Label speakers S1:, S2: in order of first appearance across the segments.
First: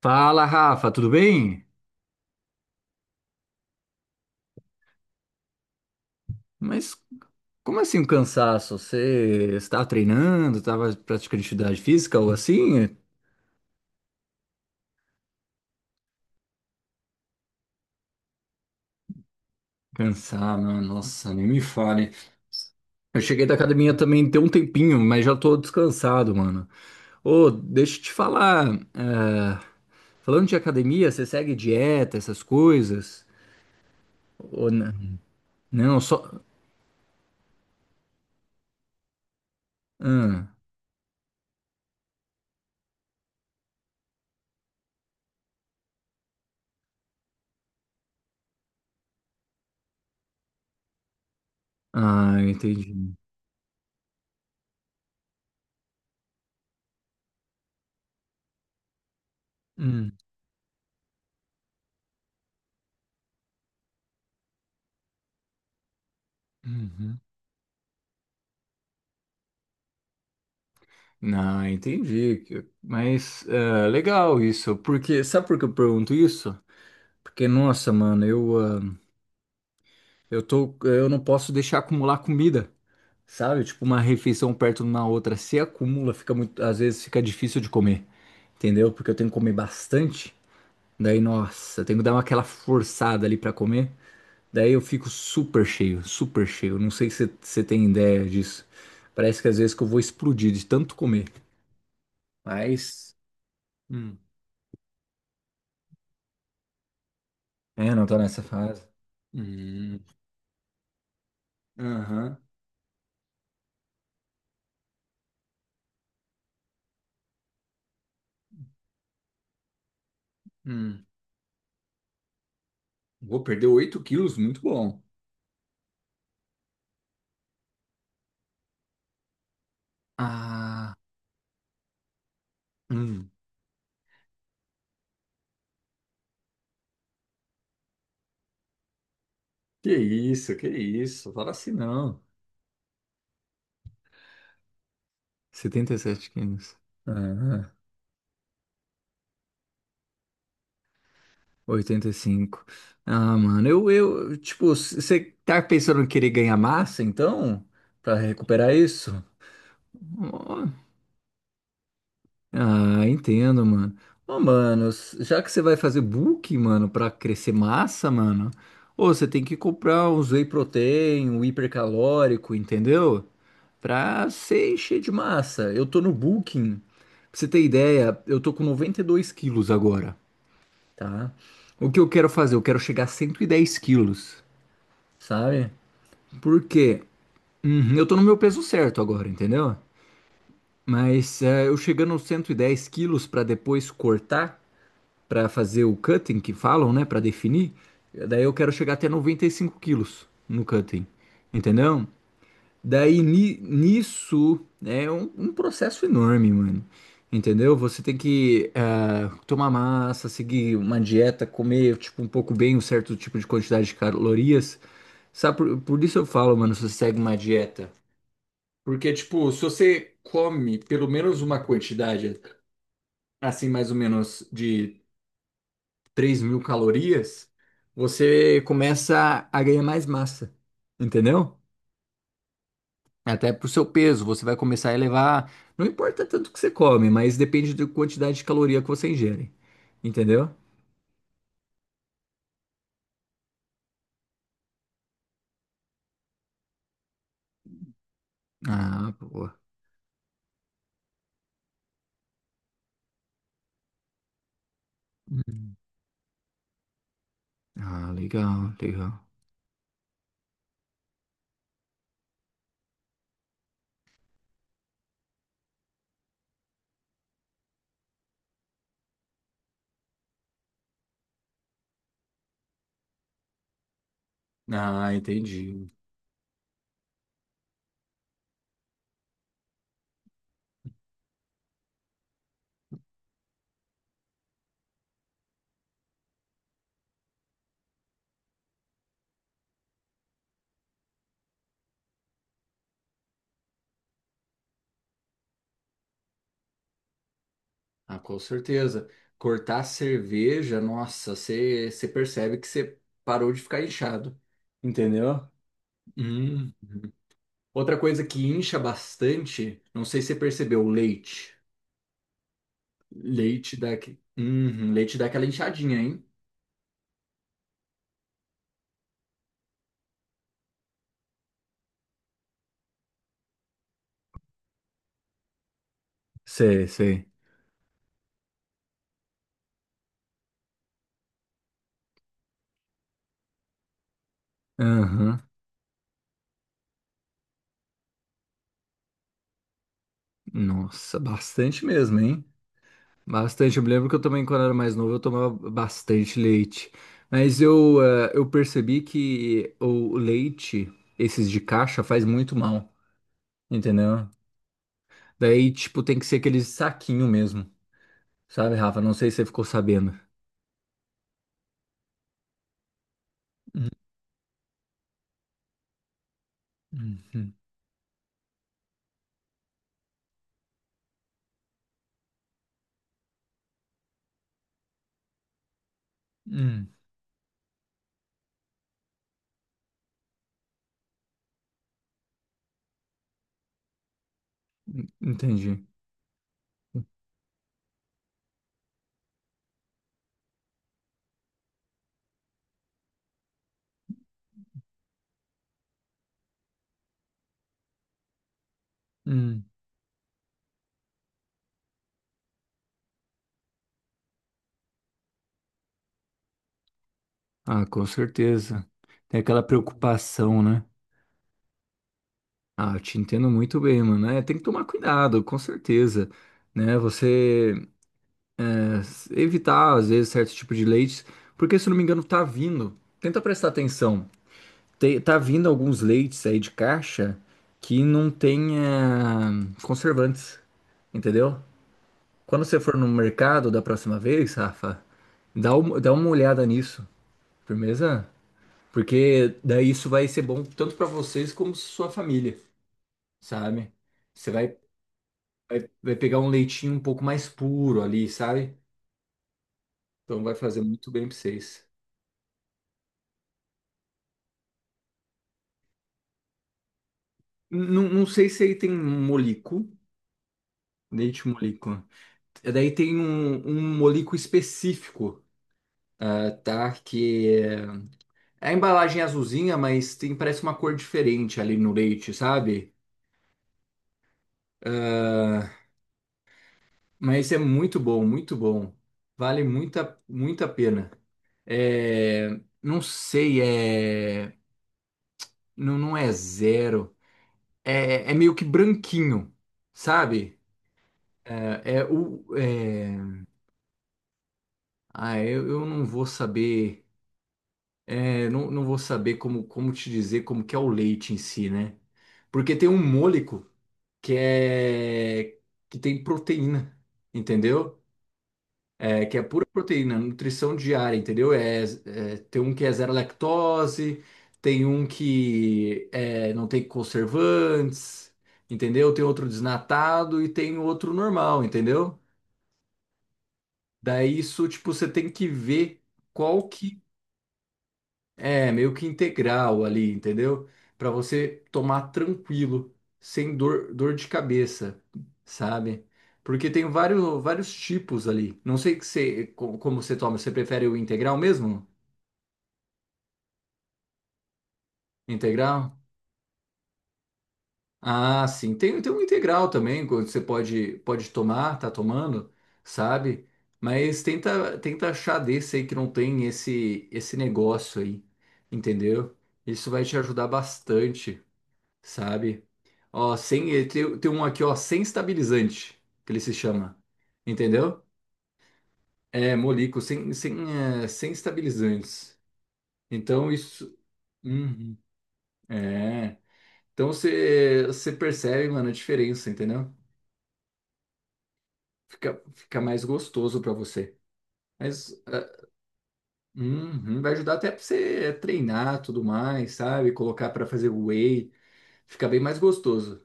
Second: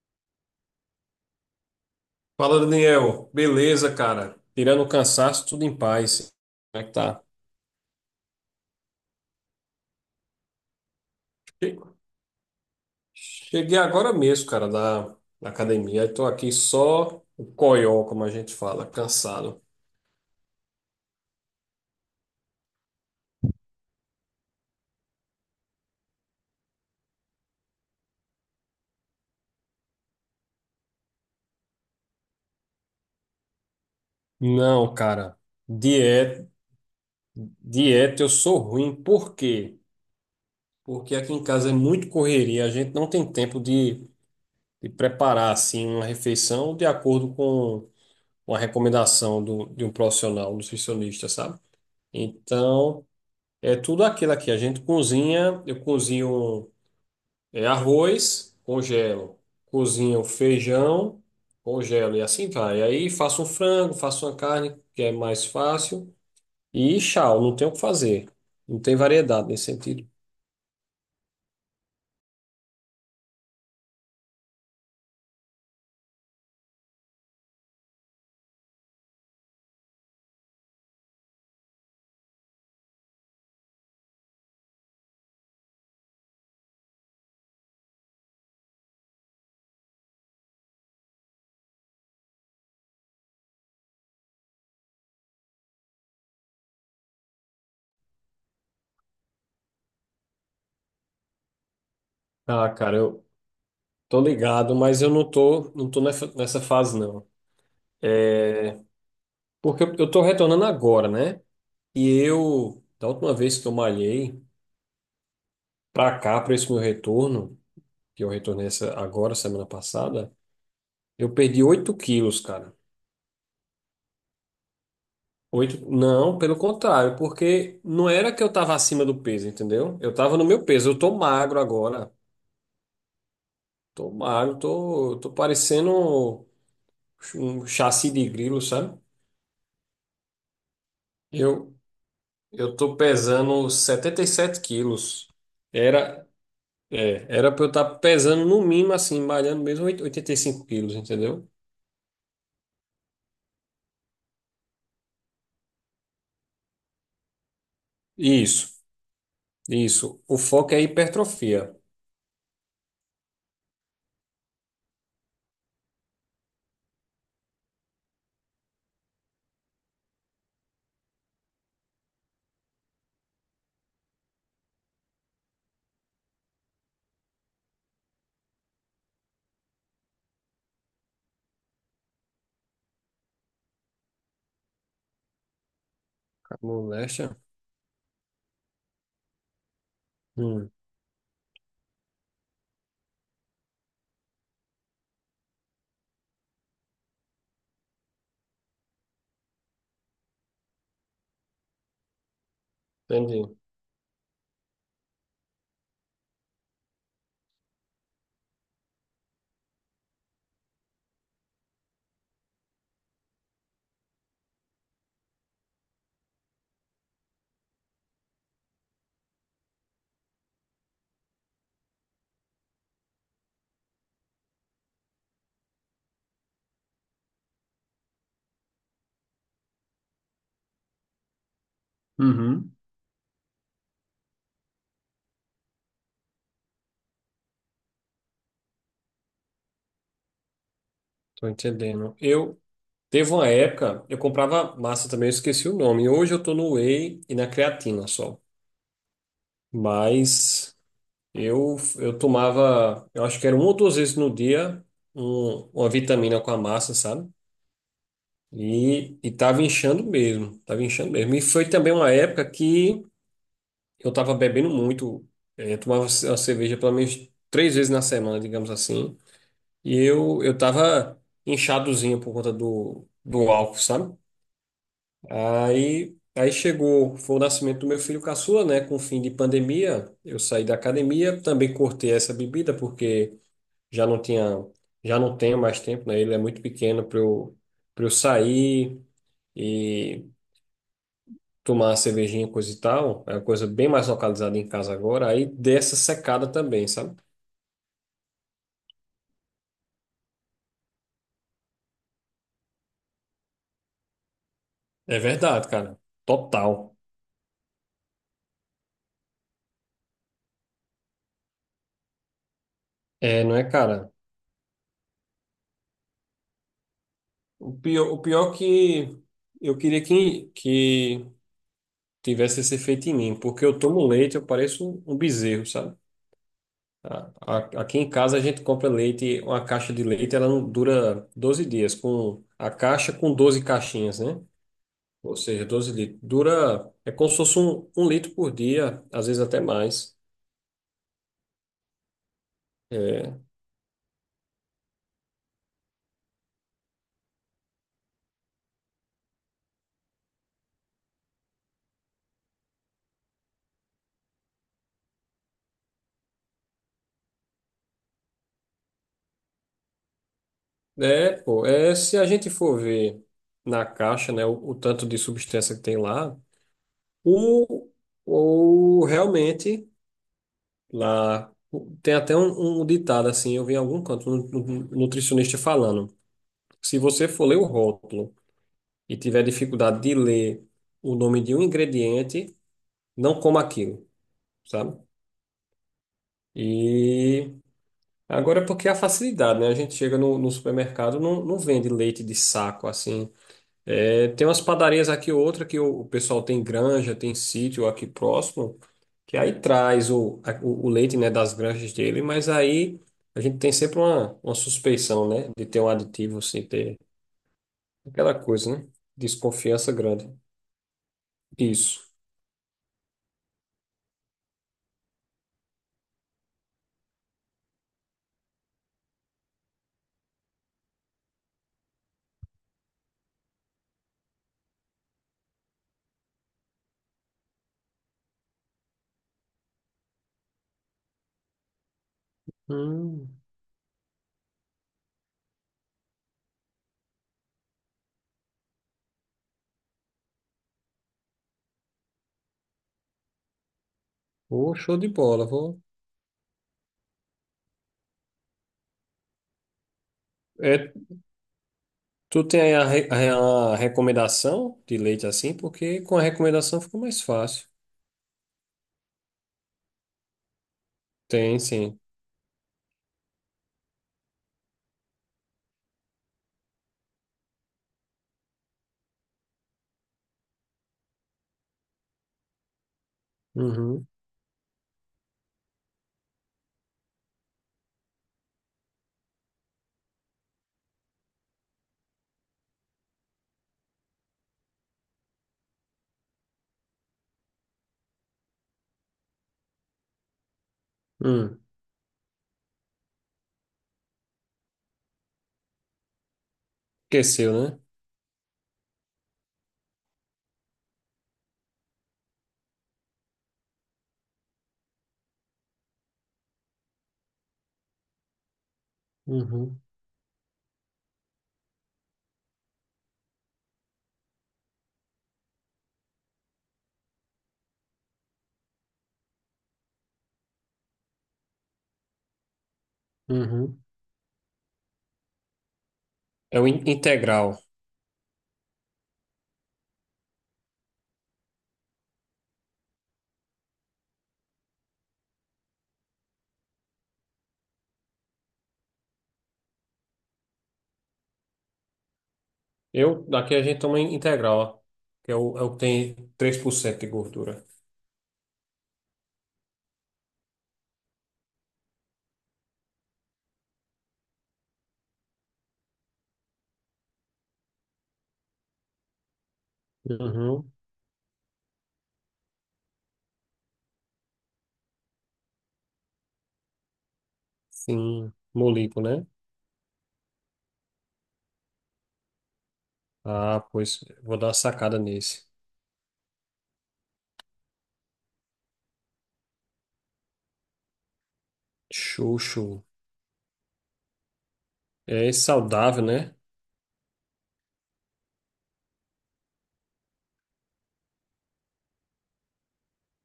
S1: Fala, Rafa, tudo bem?
S2: Fala, Daniel. Beleza, cara? Tirando o cansaço, tudo em paz. Como é que
S1: Mas
S2: tá?
S1: como assim um cansaço? Você estava treinando, estava praticando
S2: Che-
S1: atividade física ou assim?
S2: Cheguei agora mesmo, cara, da academia. Estou aqui só o coió, como a gente fala, cansado.
S1: Cansar, mano, nossa, nem me fale. Eu cheguei da academia também tem um tempinho, mas já tô descansado, mano. Ô, deixa eu te falar, é, falando de academia, você segue dieta, essas coisas? Ou
S2: Não,
S1: não?
S2: cara.
S1: Não, só...
S2: Dieta, dieta eu sou ruim. Por quê?
S1: Ah,
S2: Porque aqui em casa é muito correria. A gente não tem tempo de preparar, assim, uma refeição de acordo com uma recomendação de um profissional, um nutricionista, sabe?
S1: ah,
S2: Então...
S1: entendi.
S2: É tudo aquilo aqui. A gente cozinha, eu cozinho arroz, congelo.
S1: Hum,
S2: Cozinho feijão, congelo e assim vai. Aí faço um frango, faço uma carne, que é mais fácil. E
S1: uhum.
S2: tchau, não tem o que fazer. Não tem variedade nesse sentido.
S1: Ah, entendi. Mas é, legal isso, porque sabe por que eu pergunto isso? Porque, nossa, mano, eu não posso deixar acumular comida, sabe? Tipo, uma refeição perto de uma outra. Se acumula, fica muito, às vezes fica difícil de comer, entendeu? Porque eu tenho que comer bastante. Daí, nossa, eu tenho que aquela forçada ali pra comer. Daí eu fico super cheio, super cheio. Não sei se você tem ideia disso. Parece que às vezes que eu vou explodir de tanto comer.
S2: Ah, cara,
S1: Mas.
S2: eu
S1: Hum.
S2: tô ligado, mas eu não tô nessa fase, não.
S1: É, não tô nessa
S2: É,
S1: fase.
S2: porque eu
S1: Hum,
S2: eu tô retornando agora, né? E
S1: aham.
S2: eu, da última vez que eu malhei, pra cá, pra esse meu retorno, que eu retornei essa, agora, semana passada,
S1: Hum.
S2: eu perdi 8 quilos, cara.
S1: Vou perder 8 quilos, muito bom.
S2: Oito... Não, pelo contrário, porque não era que eu tava acima do peso, entendeu? Eu tava no meu peso.
S1: Ah,
S2: Eu tô magro agora.
S1: hum,
S2: Tô magro, tô parecendo um chassi de grilo, sabe?
S1: que isso, que isso. Fala assim
S2: Eu,
S1: não.
S2: eu tô pesando 77 quilos.
S1: Setenta e
S2: Era,
S1: sete quilos.
S2: era pra eu
S1: Ah,
S2: estar pesando no mínimo, assim, malhando mesmo 85 quilos, entendeu?
S1: 85. Ah, mano, você tá pensando em querer ganhar massa, então? Pra recuperar
S2: Isso,
S1: isso?
S2: isso. O foco é hipertrofia.
S1: Ah, entendo, mano. Já que você vai fazer bulk, mano, pra crescer massa, mano, ô, você tem que comprar uns whey protein, um hipercalórico, entendeu? Pra você encher de massa. Eu tô no bulking. Pra você ter ideia, eu tô com 92 quilos agora, tá? O que eu quero fazer? Eu quero chegar a 110 quilos, sabe? Porque
S2: Moléstia?
S1: eu tô no meu peso certo agora, entendeu?
S2: Hum,
S1: Mas eu chegando aos 110 quilos pra depois cortar, para fazer o cutting que falam, né, para definir. Daí eu quero chegar até 95 quilos no cutting, entendeu? Daí
S2: entendi.
S1: nisso é um processo enorme, mano. Entendeu? Você tem que tomar massa, seguir uma dieta, comer tipo um pouco bem um certo tipo de quantidade de calorias. Sabe, por isso eu falo, mano, se você segue uma dieta. Porque, tipo, se você come pelo menos uma quantidade, assim, mais ou menos de 3.000 calorias, você começa a ganhar mais massa, entendeu?
S2: Uhum.
S1: Até pro seu peso, você vai começar a elevar. Não importa tanto o que você come, mas depende da quantidade de caloria que você ingere, entendeu?
S2: Tô entendendo. Eu teve uma época, eu comprava massa também, eu esqueci o nome. Hoje eu tô no whey e na creatina só.
S1: Ah, boa.
S2: Mas eu tomava, eu acho que era uma ou duas vezes no dia, uma vitamina com a massa, sabe?
S1: Ah, legal, legal.
S2: E tava inchando mesmo, tava inchando mesmo. E foi também uma época que eu tava bebendo muito, eu tomava uma cerveja pelo menos três vezes na semana, digamos assim. E eu tava inchadozinho por conta do álcool, sabe?
S1: Ah, entendi.
S2: Aí chegou, foi o nascimento do meu filho caçula, né? Com o fim de pandemia, eu saí da academia, também cortei essa bebida porque já não tinha, já não tenho mais tempo, né? Ele é muito pequeno para eu sair e tomar uma cervejinha, coisa e tal. É uma coisa bem mais localizada em casa agora. Aí dessa secada também, sabe?
S1: Ah, com certeza. Cortar a cerveja, nossa, você percebe que você parou de ficar inchado,
S2: É
S1: entendeu?
S2: verdade, cara.
S1: Hum.
S2: Total.
S1: Outra coisa que incha bastante, não sei se você percebeu, leite.
S2: É, não é,
S1: Leite dá,
S2: cara?
S1: uhum, leite dá aquela inchadinha, hein?
S2: O pior que eu queria que tivesse esse efeito em mim, porque eu tomo leite, eu pareço um bezerro, sabe?
S1: Sei, sei.
S2: Aqui em casa a gente compra leite, uma caixa de leite, ela não dura 12 dias, com a caixa com 12 caixinhas, né? Ou
S1: Aham.
S2: seja, 12 litros. Dura, é como se fosse 1 litro por dia, às vezes até mais.
S1: Nossa, bastante mesmo, hein?
S2: É,
S1: Bastante. Eu me lembro que eu também, quando era mais novo, eu tomava bastante leite. Mas eu percebi que o leite, esses de caixa, faz muito mal, entendeu? Daí, tipo, tem que ser aquele saquinho mesmo, sabe, Rafa? Não sei se você ficou sabendo.
S2: é, pô, é, se a gente for ver na caixa, né, o tanto de substância que tem lá,
S1: Uhum.
S2: o, o realmente... Lá tem até um ditado assim, eu vi em algum canto um nutricionista falando.
S1: Hum,
S2: Se você for ler o rótulo e tiver dificuldade de ler o nome de um ingrediente, não coma aquilo, sabe?
S1: entendi.
S2: E agora é porque é a facilidade, né? A gente chega no supermercado, não vende leite de saco assim. É, tem umas padarias aqui, outra que o pessoal tem granja, tem sítio aqui próximo, que aí traz o leite, né, das granjas dele, mas aí a gente tem sempre uma suspeição, né, de ter um aditivo, assim, ter
S1: Ah, com
S2: aquela coisa,
S1: certeza.
S2: né,
S1: Tem aquela
S2: desconfiança grande.
S1: preocupação, né?
S2: Isso.
S1: Ah, eu te entendo muito bem, mano. É, tem que tomar cuidado, com certeza. Né? É, Evitar, às vezes, certo tipo de leites, porque, se eu não me engano, tá vindo. Tenta prestar atenção. Tá vindo alguns leites aí de caixa que não tem conservantes, entendeu? Quando você for no
S2: Hum,
S1: mercado da próxima vez, Rafa, dá uma olhada nisso. Firmeza? Porque daí isso vai ser bom tanto para vocês como sua família, sabe? Você
S2: oh,
S1: vai,
S2: show de bola, vou.
S1: vai pegar um leitinho um pouco mais puro ali, sabe? Então vai fazer
S2: É,
S1: muito bem para vocês.
S2: tu tem aí a recomendação de leite assim, porque com a recomendação fica mais fácil.
S1: Não, não sei se aí tem molico, leite
S2: Tem, sim.
S1: molico. E daí tem um molico específico, ah, tá? É a embalagem é azulzinha, mas tem parece uma cor diferente ali no leite, sabe?
S2: Uhum.
S1: Ah, mas é muito bom, muito bom. Vale muita, muita pena. É, não sei, não, não é zero. É, é meio que branquinho, sabe?
S2: Hum.
S1: É, é o, é, ah, eu não vou saber,
S2: Esqueceu, né?
S1: é, não, não vou saber como te dizer como que é o leite em si, né? Porque tem um môlico que é que tem proteína, entendeu? É que é pura
S2: Uhum.
S1: proteína, nutrição diária, entendeu? Tem um que é zero lactose, tem um que é, não tem conservantes, entendeu? Tem outro desnatado e tem outro normal, entendeu?
S2: Uhum.
S1: Daí isso, tipo, você tem que ver
S2: É o
S1: qual que
S2: integral.
S1: é meio que integral ali, entendeu? Pra você tomar tranquilo, sem dor, dor de cabeça, sabe? Porque tem vários, vários tipos ali. Não sei que você, como você toma, você prefere o integral mesmo?
S2: Eu, daqui a gente toma integral, ó, que é é o que
S1: Integral?
S2: tem 3% de gordura.
S1: Ah, sim. Tem, tem um integral também, que você pode, pode tomar, tá tomando, sabe? Mas tenta, tenta achar desse aí que não tem esse negócio aí, entendeu? Isso vai te ajudar
S2: Uhum.
S1: bastante, sabe? Ó, sem, eh, tem, tem um aqui, ó, sem estabilizante, que ele se chama, entendeu?
S2: Sim, molico, né?
S1: É, Molico, sem estabilizantes. Então,
S2: Ah,
S1: isso.
S2: pois vou dar uma
S1: Uhum.
S2: sacada nesse.
S1: É. Então, você percebe, mano, a diferença, entendeu? Fica,
S2: Xuxu.
S1: fica mais gostoso para você. Mas
S2: É saudável, né?
S1: uhum, vai ajudar até para você treinar tudo mais, sabe? Colocar para fazer whey, fica bem mais gostoso,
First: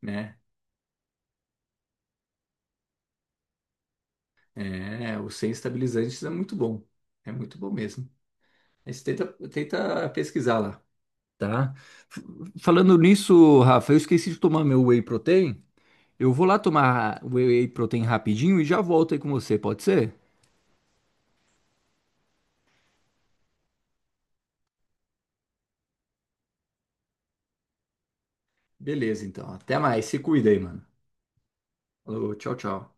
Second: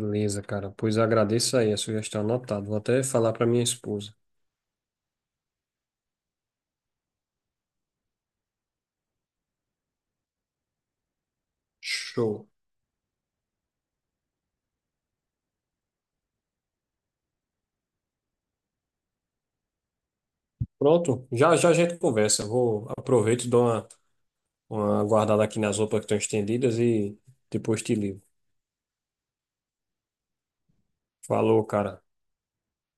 S1: né?
S2: cara. Pois agradeço aí a sugestão anotada. Vou até falar para minha esposa.
S1: É, o sem estabilizantes é muito bom mesmo. Mas tenta, tenta pesquisar lá, tá? F-
S2: Show.
S1: Falando nisso, Rafa, eu esqueci de tomar meu whey protein. Eu vou lá tomar whey protein rapidinho e já volto aí com você, pode ser?
S2: Pronto, já já a gente conversa. Vou aproveito, dou uma guardada aqui nas roupas que estão estendidas e depois te ligo.
S1: Beleza, então. Até mais. Se cuida aí, mano.
S2: Falou, cara.
S1: Falou, tchau, tchau.